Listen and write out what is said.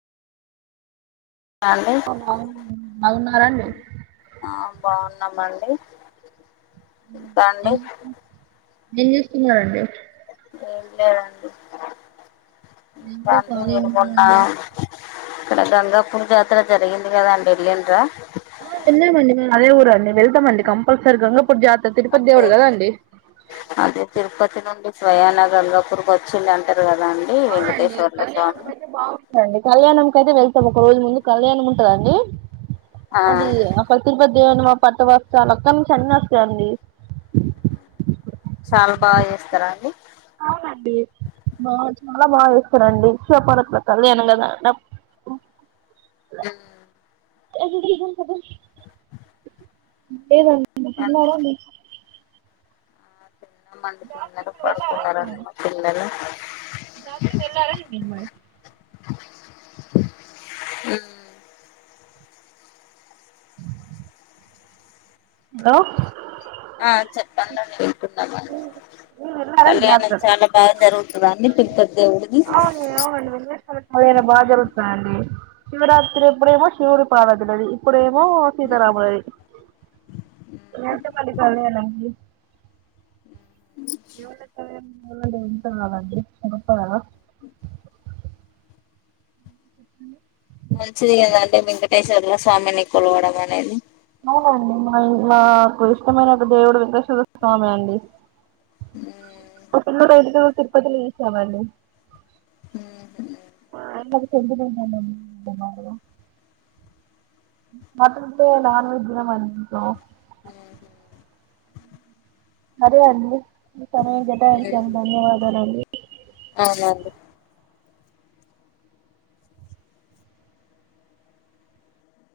అండి బాగున్నారండి ఆ బాగున్నామండి ఇంకాండి ఏం చేస్తున్నారండి ఏం లేదండి నేను కూడా కాదండి ఖాళీ మీరు మొన్నా ఉన్నానండి ఇక్కడ గంగాపూర్ జాతర జరిగింది కదా అండి వెళ్లిండ్రా ఆ వెళ్ళినాం అండి అదే ఊరండి వెళ్తామండి కంపల్సరీ గంగపూర్ జా అదే అదే తిరుపతి నుండి స్వయాన గంగాపూర్ కు వచ్చింది అంట కదా అండి వెంకటేశ్వర్ల స్వామి కళ్యాణం కైతే వెళ్తాం ఒక రోజు ముందు కళ్యాణం ఉంటదండి ఆ అది అక్కడ తిరుపత్ దేవునిమా పట్టు వస్త్రాలు అక్కడినుంచి అన్నొస్తాయండి చాలా బా చేస్తరా అండి అవునండి బా చాలా బా చేస్తరండి [inaudible] భారత్ లో కళ్యాణం కదా [unintelligible] కదు లేదన్ [inaudible] ల్లారా మీకు తిన్నమండి పిల్లలు పడుకున్నారండి మా పిల్లలు జాతర [inaudible] ఉమ్ హలో ఆ చెప్పండండి వింటున్నాము మీరు వెళ్ళారండి కళ్యాణం జాతరకు చాలా బాగా జరుగు తదా అండి పెద్ద అవును అవునండి [inaudible] బాగా జరుగుతాయండి శివరాత్రి అప్పుడేమో శివుడి పాలదినాయి ఇప్పుడే మో సీతారామది రెండు మరి పదిహేనండి ఎవ్డోత్తవే ఏమన్న ఉంటవా మరి ఉంటవా మంచిదే కదంటే వెంకటేశ్వర్ల స్వామిని కొలవడం అనేది అవునండి మా ఇంట్ల మాకు ఇష్టమైన ఒక దేవుడు వెంకటేశ్వర స్వామి అండి హుమ్ పిల్లోడు అయినతరువాత తిరుపతిలో ఏసామండి ఉహు మా అది సెంటిమెంట్ అండి మతుంటె నాన్ వెజ్ తినమండి ఉమ్ హు అదే అండి చన జతా ఉమ్ అయితను ధన్యవాదాలు అండి అవునండి